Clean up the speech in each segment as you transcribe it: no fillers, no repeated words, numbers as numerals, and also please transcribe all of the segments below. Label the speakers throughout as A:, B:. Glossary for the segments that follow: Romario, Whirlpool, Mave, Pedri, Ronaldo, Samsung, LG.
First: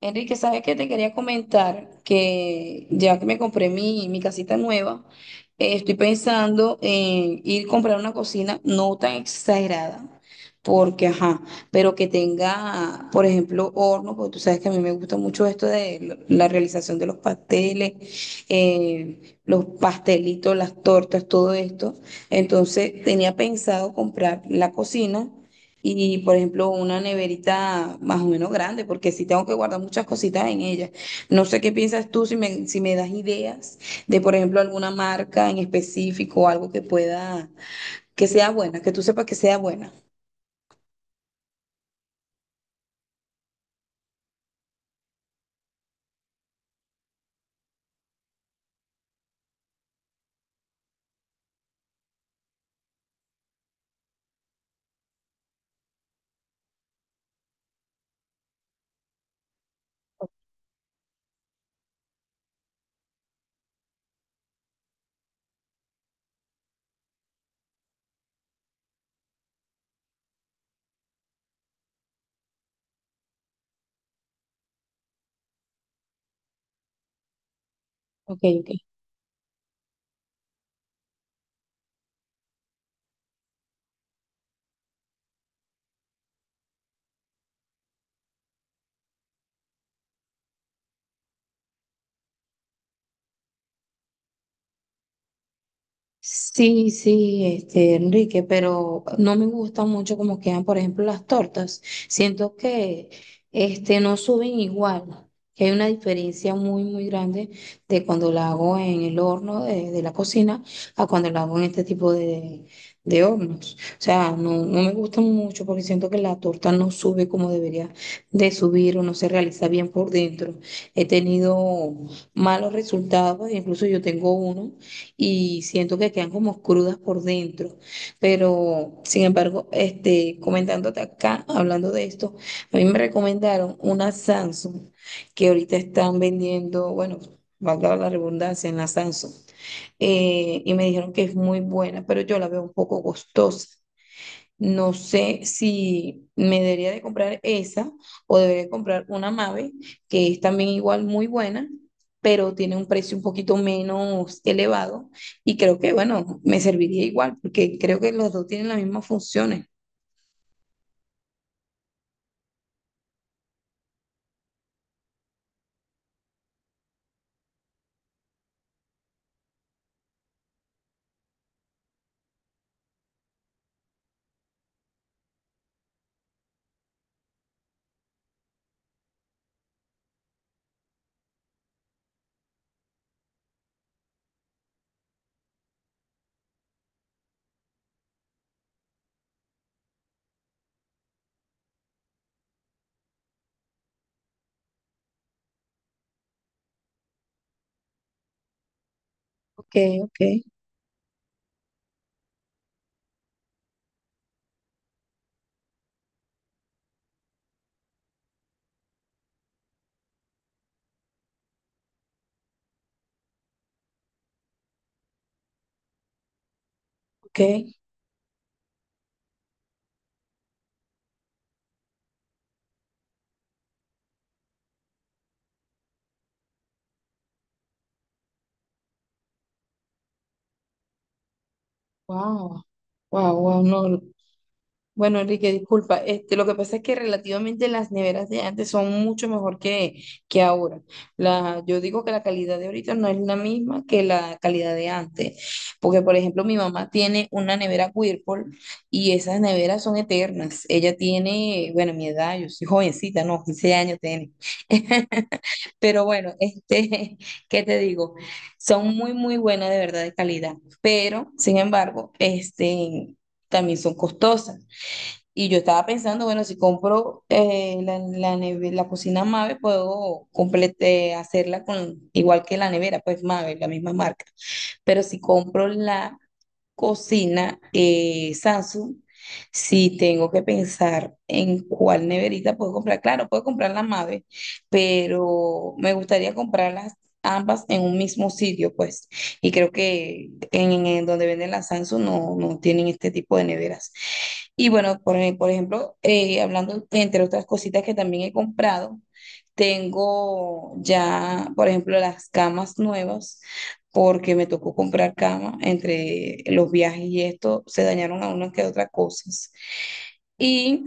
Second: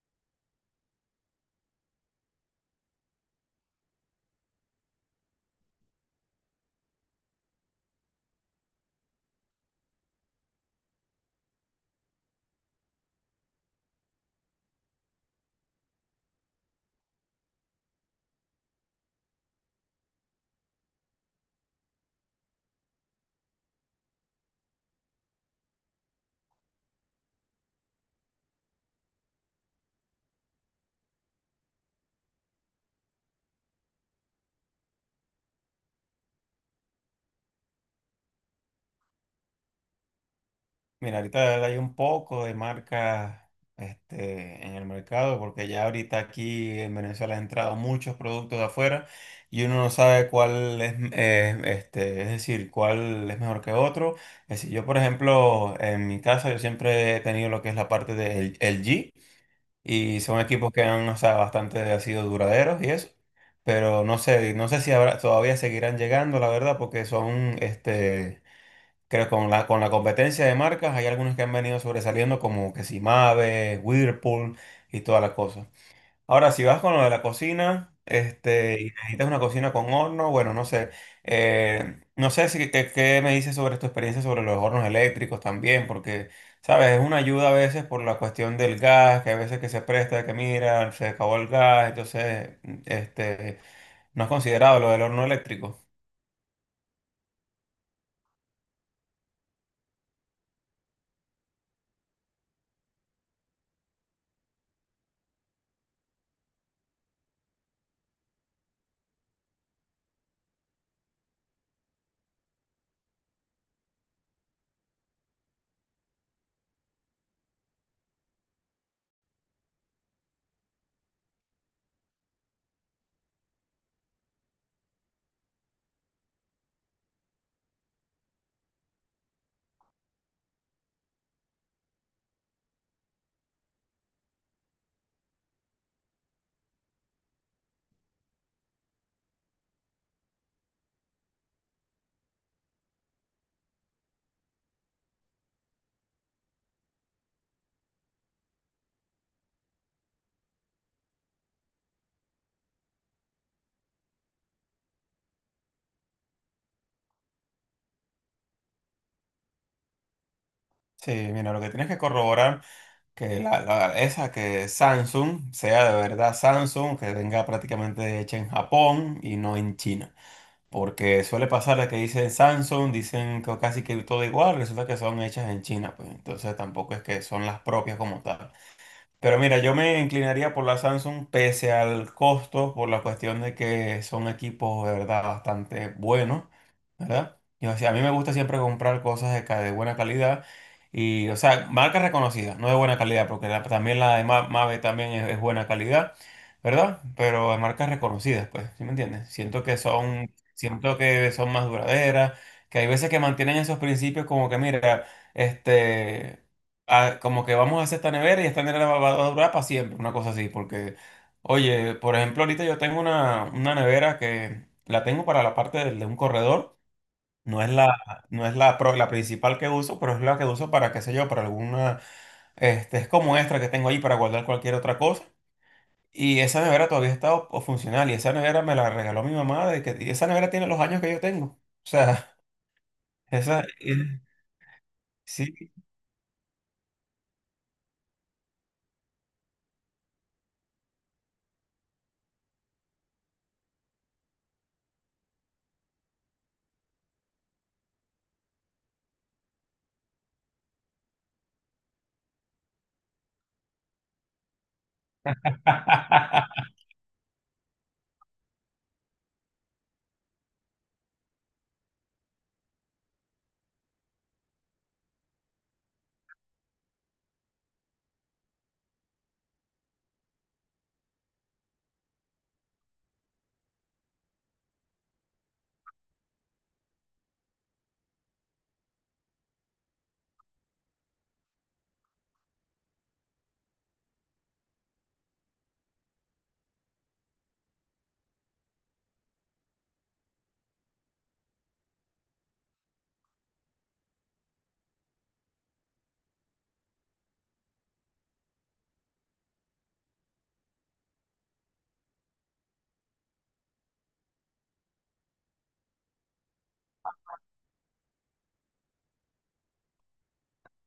A: Enrique, ¿sabes qué? Te quería comentar que ya que me compré mi casita nueva, estoy pensando en ir a comprar una cocina no tan exagerada, porque, ajá, pero que tenga, por ejemplo, horno, porque tú sabes que a mí me gusta mucho esto de la realización de los pasteles, eh, los pastelitos, las tortas, todo esto. Entonces, tenía pensado comprar la cocina y, por ejemplo, una neverita más o menos grande, porque sí tengo que guardar muchas cositas en ella. No sé qué piensas tú, si me das ideas de, por ejemplo, alguna marca en específico, algo que pueda, que sea buena, que tú sepas que sea buena.
B: Mira, ahorita hay un poco de marcas en el mercado porque ya ahorita aquí en Venezuela han entrado muchos productos de afuera y uno no sabe cuál es, es decir, cuál es mejor que otro. Es decir, yo, por ejemplo, en mi casa yo siempre he tenido lo que es la parte del LG y son equipos que han, o sea, bastante sido duraderos y eso. Pero no sé, no sé si todavía seguirán llegando, la verdad, porque son Creo que con la competencia de marcas hay algunos que han venido sobresaliendo como que si Mave, Whirlpool y toda la cosa. Ahora, si vas con lo de la cocina,
A: Ok, ok.
B: y necesitas una cocina con horno, bueno, no sé. No sé si qué me dices sobre tu experiencia sobre los hornos eléctricos también, porque sabes, es una ayuda a veces por la cuestión del gas, que a veces que se presta, que mira, se acabó el gas, entonces, este, no has considerado lo del horno eléctrico.
A: Sí, sí, este, Enrique, pero no me gusta mucho como quedan, por ejemplo, las tortas. Siento que este, no suben igual, que hay una diferencia muy, muy grande de cuando la hago en el horno de la cocina a cuando la hago en este tipo de hornos. O sea, no me gusta mucho porque siento que la torta no sube como debería de subir o no se realiza bien por dentro. He tenido malos resultados, incluso yo tengo uno y siento que quedan como crudas por dentro. Pero, sin embargo, este, comentándote acá, hablando de esto, a mí me recomendaron una Samsung que ahorita están vendiendo, bueno, valga la redundancia, en la Samsung. Y me dijeron que es muy buena, pero yo la veo un poco costosa. No sé si me debería de comprar esa o debería comprar una Mave, que es también igual muy buena, pero tiene un precio un poquito menos elevado y creo que, bueno, me serviría igual porque creo que los dos tienen las mismas funciones.
B: Sí, mira, lo que tienes que corroborar. Que esa que Samsung sea de verdad Samsung, que venga prácticamente hecha en Japón y no en China. Porque suele pasar de que dicen Samsung, dicen que casi que todo igual, resulta que son hechas en China, pues entonces tampoco es que son las propias como tal. Pero mira, yo me inclinaría por la Samsung pese al costo, por la cuestión de que son equipos de verdad bastante buenos, ¿verdad? Y, o sea, a mí me gusta siempre comprar cosas de, de buena calidad y, o sea, marcas reconocidas, no de buena calidad, porque también la de Mave también es buena calidad, ¿verdad? Pero de marcas reconocidas, pues, ¿sí me entiendes?
A: Ok, ok,
B: Siento que son más duraderas, que hay veces que mantienen esos principios como que, mira, este como que vamos a hacer esta nevera y esta nevera va, va a durar para siempre, una cosa así, porque oye, por ejemplo, ahorita yo tengo una nevera que la tengo para la parte de un corredor,
A: ok.
B: no es la, no es la, la principal que uso, pero es la que uso para, qué sé yo, para alguna, es como extra que tengo ahí para guardar cualquier otra cosa. Y esa nevera todavía está o funcional y esa nevera me la regaló mi mamá de que, y esa nevera tiene los años que yo tengo. O sea,
A: Wow, wow, wow,
B: esa, y-
A: no. Bueno, Enrique,
B: sí.
A: disculpa, este, lo que pasa es que relativamente las neveras de antes son mucho mejor que ahora. La, yo digo que la calidad de ahorita no es la misma que la calidad de antes, porque por ejemplo mi mamá tiene una nevera Whirlpool y esas neveras son eternas. Ella tiene, bueno, mi edad, yo soy jovencita, no, 15 años tiene. Pero bueno, este, ¿qué te digo? Son muy, muy buenas de verdad de calidad, pero sin embargo, este... También son costosas. Y yo estaba pensando, bueno, si compro la cocina Mave, puedo complete, hacerla con igual que la nevera, pues Mave, la misma marca. Pero si compro la cocina Samsung, si tengo que pensar en cuál neverita puedo comprar, claro, puedo comprar la madre, pero me gustaría comprarlas ambas en un mismo sitio, pues. Y creo que en donde venden las Samsung no, no tienen este tipo de neveras. Y bueno, por ejemplo, hablando entre otras cositas que también he comprado, tengo ya, por ejemplo, las camas nuevas porque me tocó comprar cama entre los viajes y esto, se dañaron a unas que otras cosas. Y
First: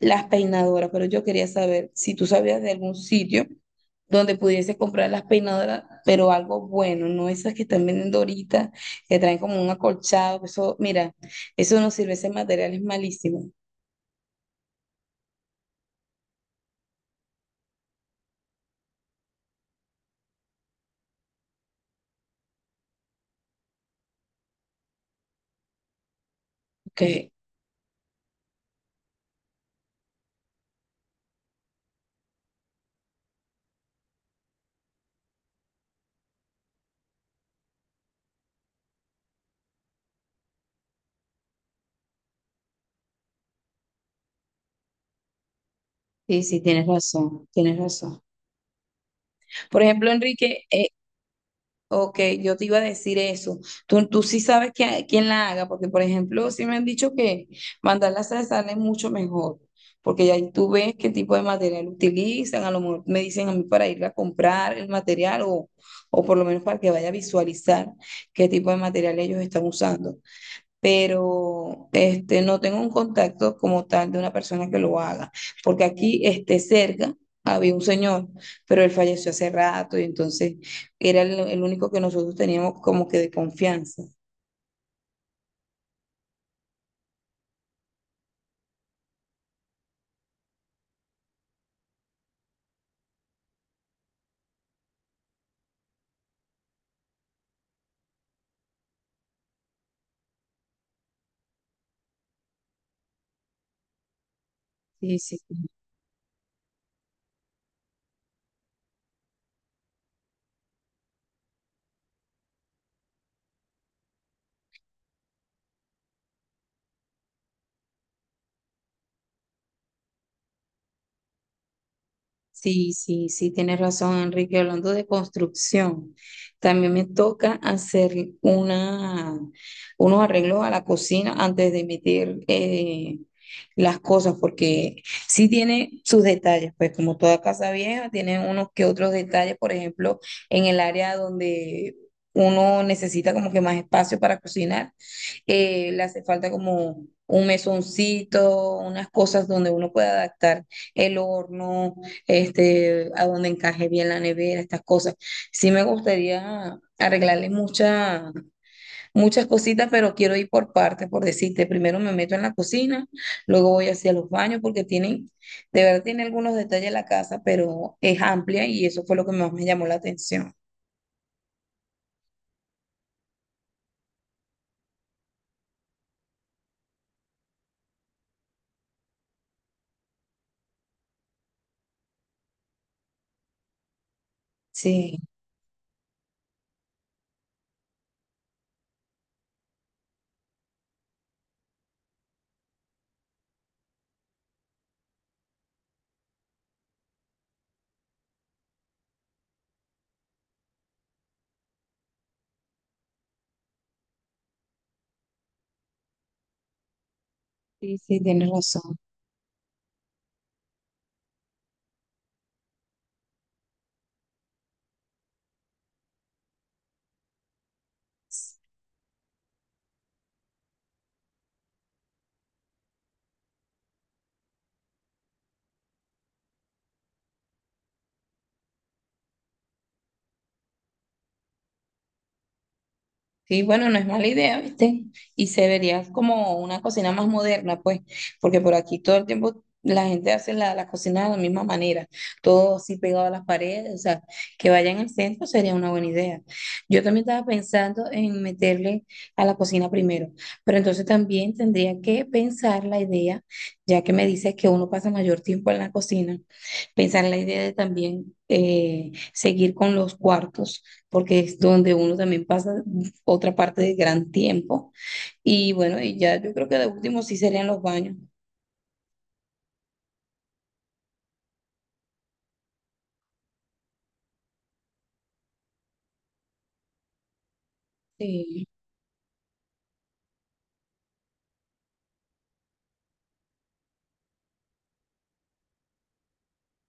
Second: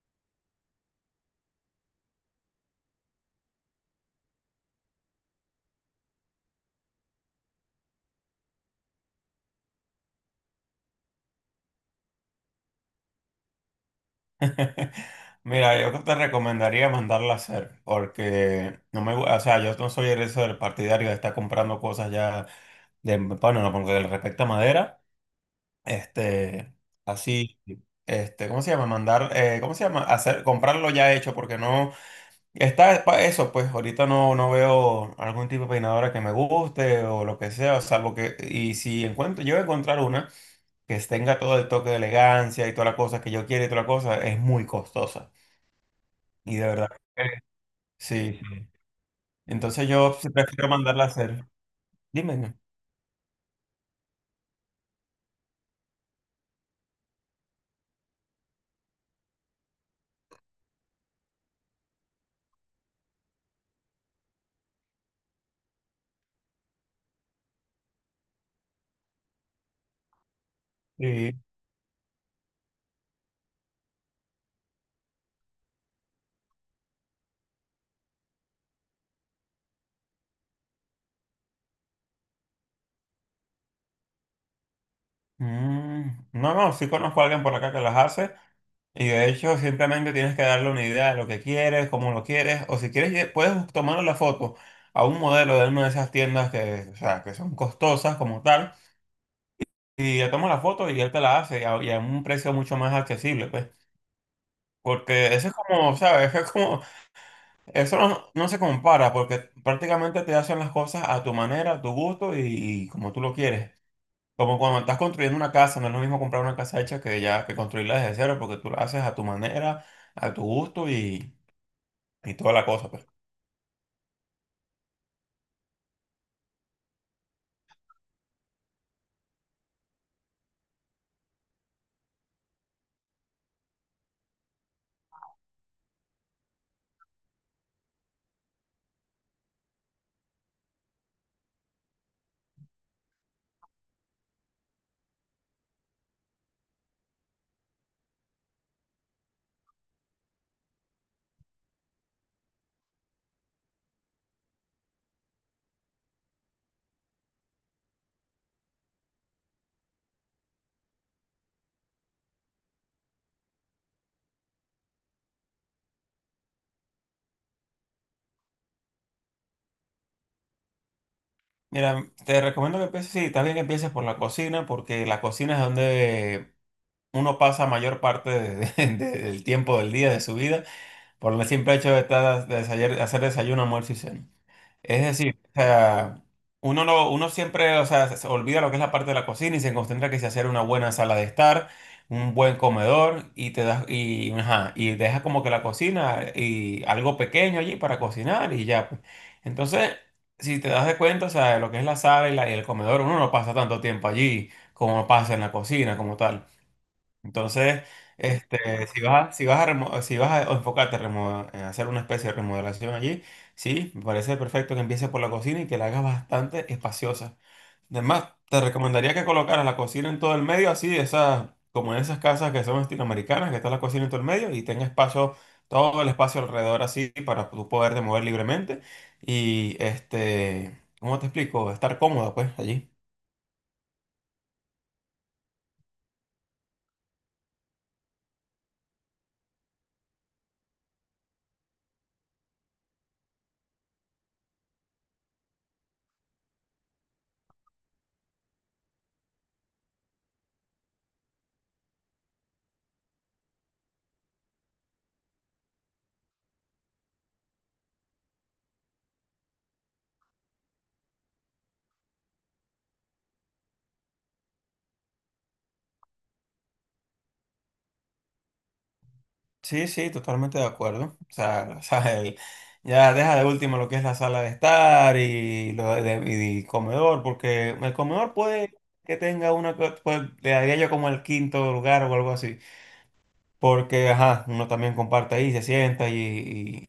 A: las peinadoras, pero yo quería saber si tú sabías de algún sitio donde pudiese comprar las peinadoras, pero algo bueno, no esas que están vendiendo ahorita, que traen como un acolchado, que eso, mira, eso no sirve, ese material es malísimo.
B: Mira, yo te recomendaría mandarla a hacer, porque no me, o sea, yo no soy el eso del partidario de estar comprando cosas ya de, bueno, no, porque le respecta a madera, este,
A: Ok,
B: así, ¿cómo se llama? Mandar, ¿cómo se llama? Hacer, comprarlo ya hecho, porque no, eso, pues, ahorita no, no veo algún tipo de peinadora que me guste o lo que sea, salvo que, y si encuentro, yo encontrar una que tenga todo el toque de elegancia y toda la cosa que yo quiero y toda la cosa, es muy costosa,
A: sí,
B: y
A: sí,
B: de
A: tienes
B: verdad.
A: razón, tienes razón.
B: Sí, sí.
A: Por
B: Entonces
A: ejemplo,
B: yo sí
A: Enrique,
B: prefiero mandarla a hacer.
A: ok,
B: Dime.
A: yo te iba a decir eso. Tú sí sabes que, quién la haga, porque por ejemplo, sí me han dicho que mandar las sal sale mucho mejor, porque ya ahí tú ves qué tipo de material utilizan, a lo mejor me dicen a mí para ir a comprar el material o por lo menos para que vaya a visualizar qué tipo de material ellos están usando
B: Sí.
A: pero este, no tengo un contacto como tal de una persona que lo haga, porque aquí este, cerca había un señor, pero él falleció hace rato y entonces era el único que nosotros teníamos como que de confianza.
B: Mm, no, no, sí conozco a alguien por acá que las hace y de hecho simplemente tienes que darle una idea de lo que quieres, cómo lo quieres o si quieres puedes tomar la foto a un modelo de una de esas tiendas que, o sea, que son costosas como tal y le tomas la foto y él te la hace y a un precio mucho más accesible, pues.
A: Sí,
B: Porque
A: sí.
B: eso es como, ¿sabes? Es como, eso no, no se compara porque prácticamente te hacen las cosas a tu manera, a tu gusto y como tú lo quieres. Como cuando estás construyendo una casa, no es lo mismo comprar una casa hecha que ya que construirla desde cero, porque tú la haces a tu manera, a tu gusto y toda la cosa,
A: Sí,
B: pues.
A: sí, sí, tienes razón, Enrique. Hablando de construcción, también me toca hacer una, unos arreglos a la cocina antes de meter las cosas, porque sí tiene sus detalles, pues como toda casa vieja, tiene unos que otros detalles, por ejemplo, en el área donde uno necesita como que más espacio para cocinar, le hace falta como un mesoncito, unas cosas donde uno pueda adaptar el horno este, a donde encaje bien la nevera, estas cosas. Sí me gustaría arreglarle muchas muchas cositas, pero quiero ir por partes, por decirte, primero me meto en la cocina, luego voy hacia los baños porque tienen, de verdad tiene algunos detalles la casa, pero es amplia y eso fue lo que más me llamó la atención.
B: Mira, te recomiendo que empieces, sí, también que empieces por la cocina, porque la cocina es donde uno pasa mayor parte del tiempo del día, de su vida, por el simple hecho de estar, de hacer desayuno, almuerzo y cena. Es
A: Sí,
B: decir, o sea, uno no, uno siempre, o sea, se olvida lo que es la parte de la cocina y se concentra que se hacer una buena sala de estar, un buen comedor y te das y ajá, y dejas como que la cocina y algo pequeño allí para cocinar y ya, pues. Entonces, si te das de cuenta, o sea, lo que es la sala y el comedor, uno no pasa tanto tiempo allí como pasa en la cocina como tal. Entonces,
A: sí, sí, tienes razón.
B: si vas a, si vas a enfocarte a en hacer una especie de remodelación allí, sí, me parece perfecto que empieces por la cocina y que la hagas bastante espaciosa. Además, te recomendaría que colocaras la cocina en todo el medio, así, de esas, como en esas casas que son estilo americanas, que está la cocina en todo el medio y tenga espacio, todo el espacio alrededor así para tú poderte mover libremente y, ¿cómo te explico? Estar cómoda, pues, allí.
A: Sí, bueno, no es mala idea, ¿viste? Y se vería como una cocina más moderna, pues, porque por aquí todo el tiempo la gente hace la cocina de la misma manera, todo así pegado a las paredes, o sea, que vaya en el centro sería una buena idea. Yo también estaba pensando en meterle a la cocina primero, pero entonces también tendría que pensar la idea, ya que me dices que uno pasa mayor tiempo en la cocina, pensar en la idea de también seguir con los cuartos, porque es donde uno también pasa otra parte de gran tiempo. Y bueno, y ya yo creo que de último sí serían los baños.
B: Sí, sí, totalmente de acuerdo. O sea, o sea, el- ya deja de último lo que es la sala de estar y lo de, y el comedor, porque el comedor
A: Sí,
B: puede que tenga una, pues le daría yo como el quinto lugar o algo así, porque ajá, uno también comparte ahí, se sienta y,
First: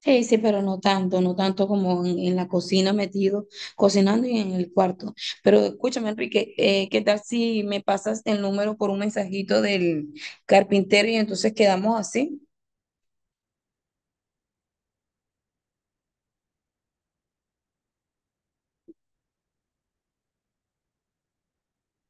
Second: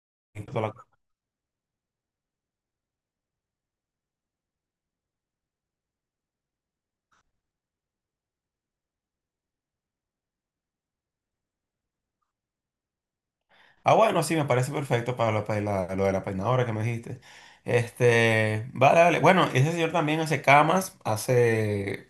A: sí, sí,
B: y toda
A: pero
B: la
A: no
B: cosa.
A: tanto, no tanto como en la cocina metido, cocinando y en el cuarto. Pero escúchame, Enrique, ¿qué tal si me pasas el número por un mensajito del carpintero y entonces quedamos así?
B: Ah, bueno, sí, me parece perfecto para lo, para lo de la peinadora que me dijiste. Vale, vale. Bueno, ese señor también hace camas, hace.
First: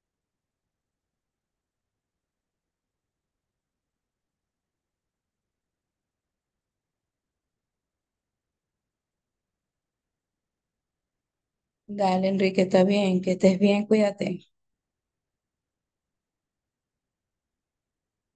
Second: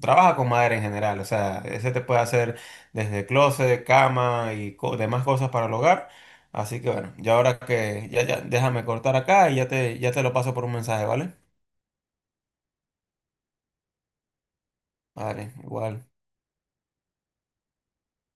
B: Trabaja con madera en general, o sea, ese te puede hacer desde closet, cama y demás cosas para el hogar. Así que bueno, ya ahora que ya, ya déjame cortar acá y ya te lo paso por un mensaje, ¿vale?
A: Dale, Enrique, está bien, que estés bien, cuídate.
B: Vale, igual.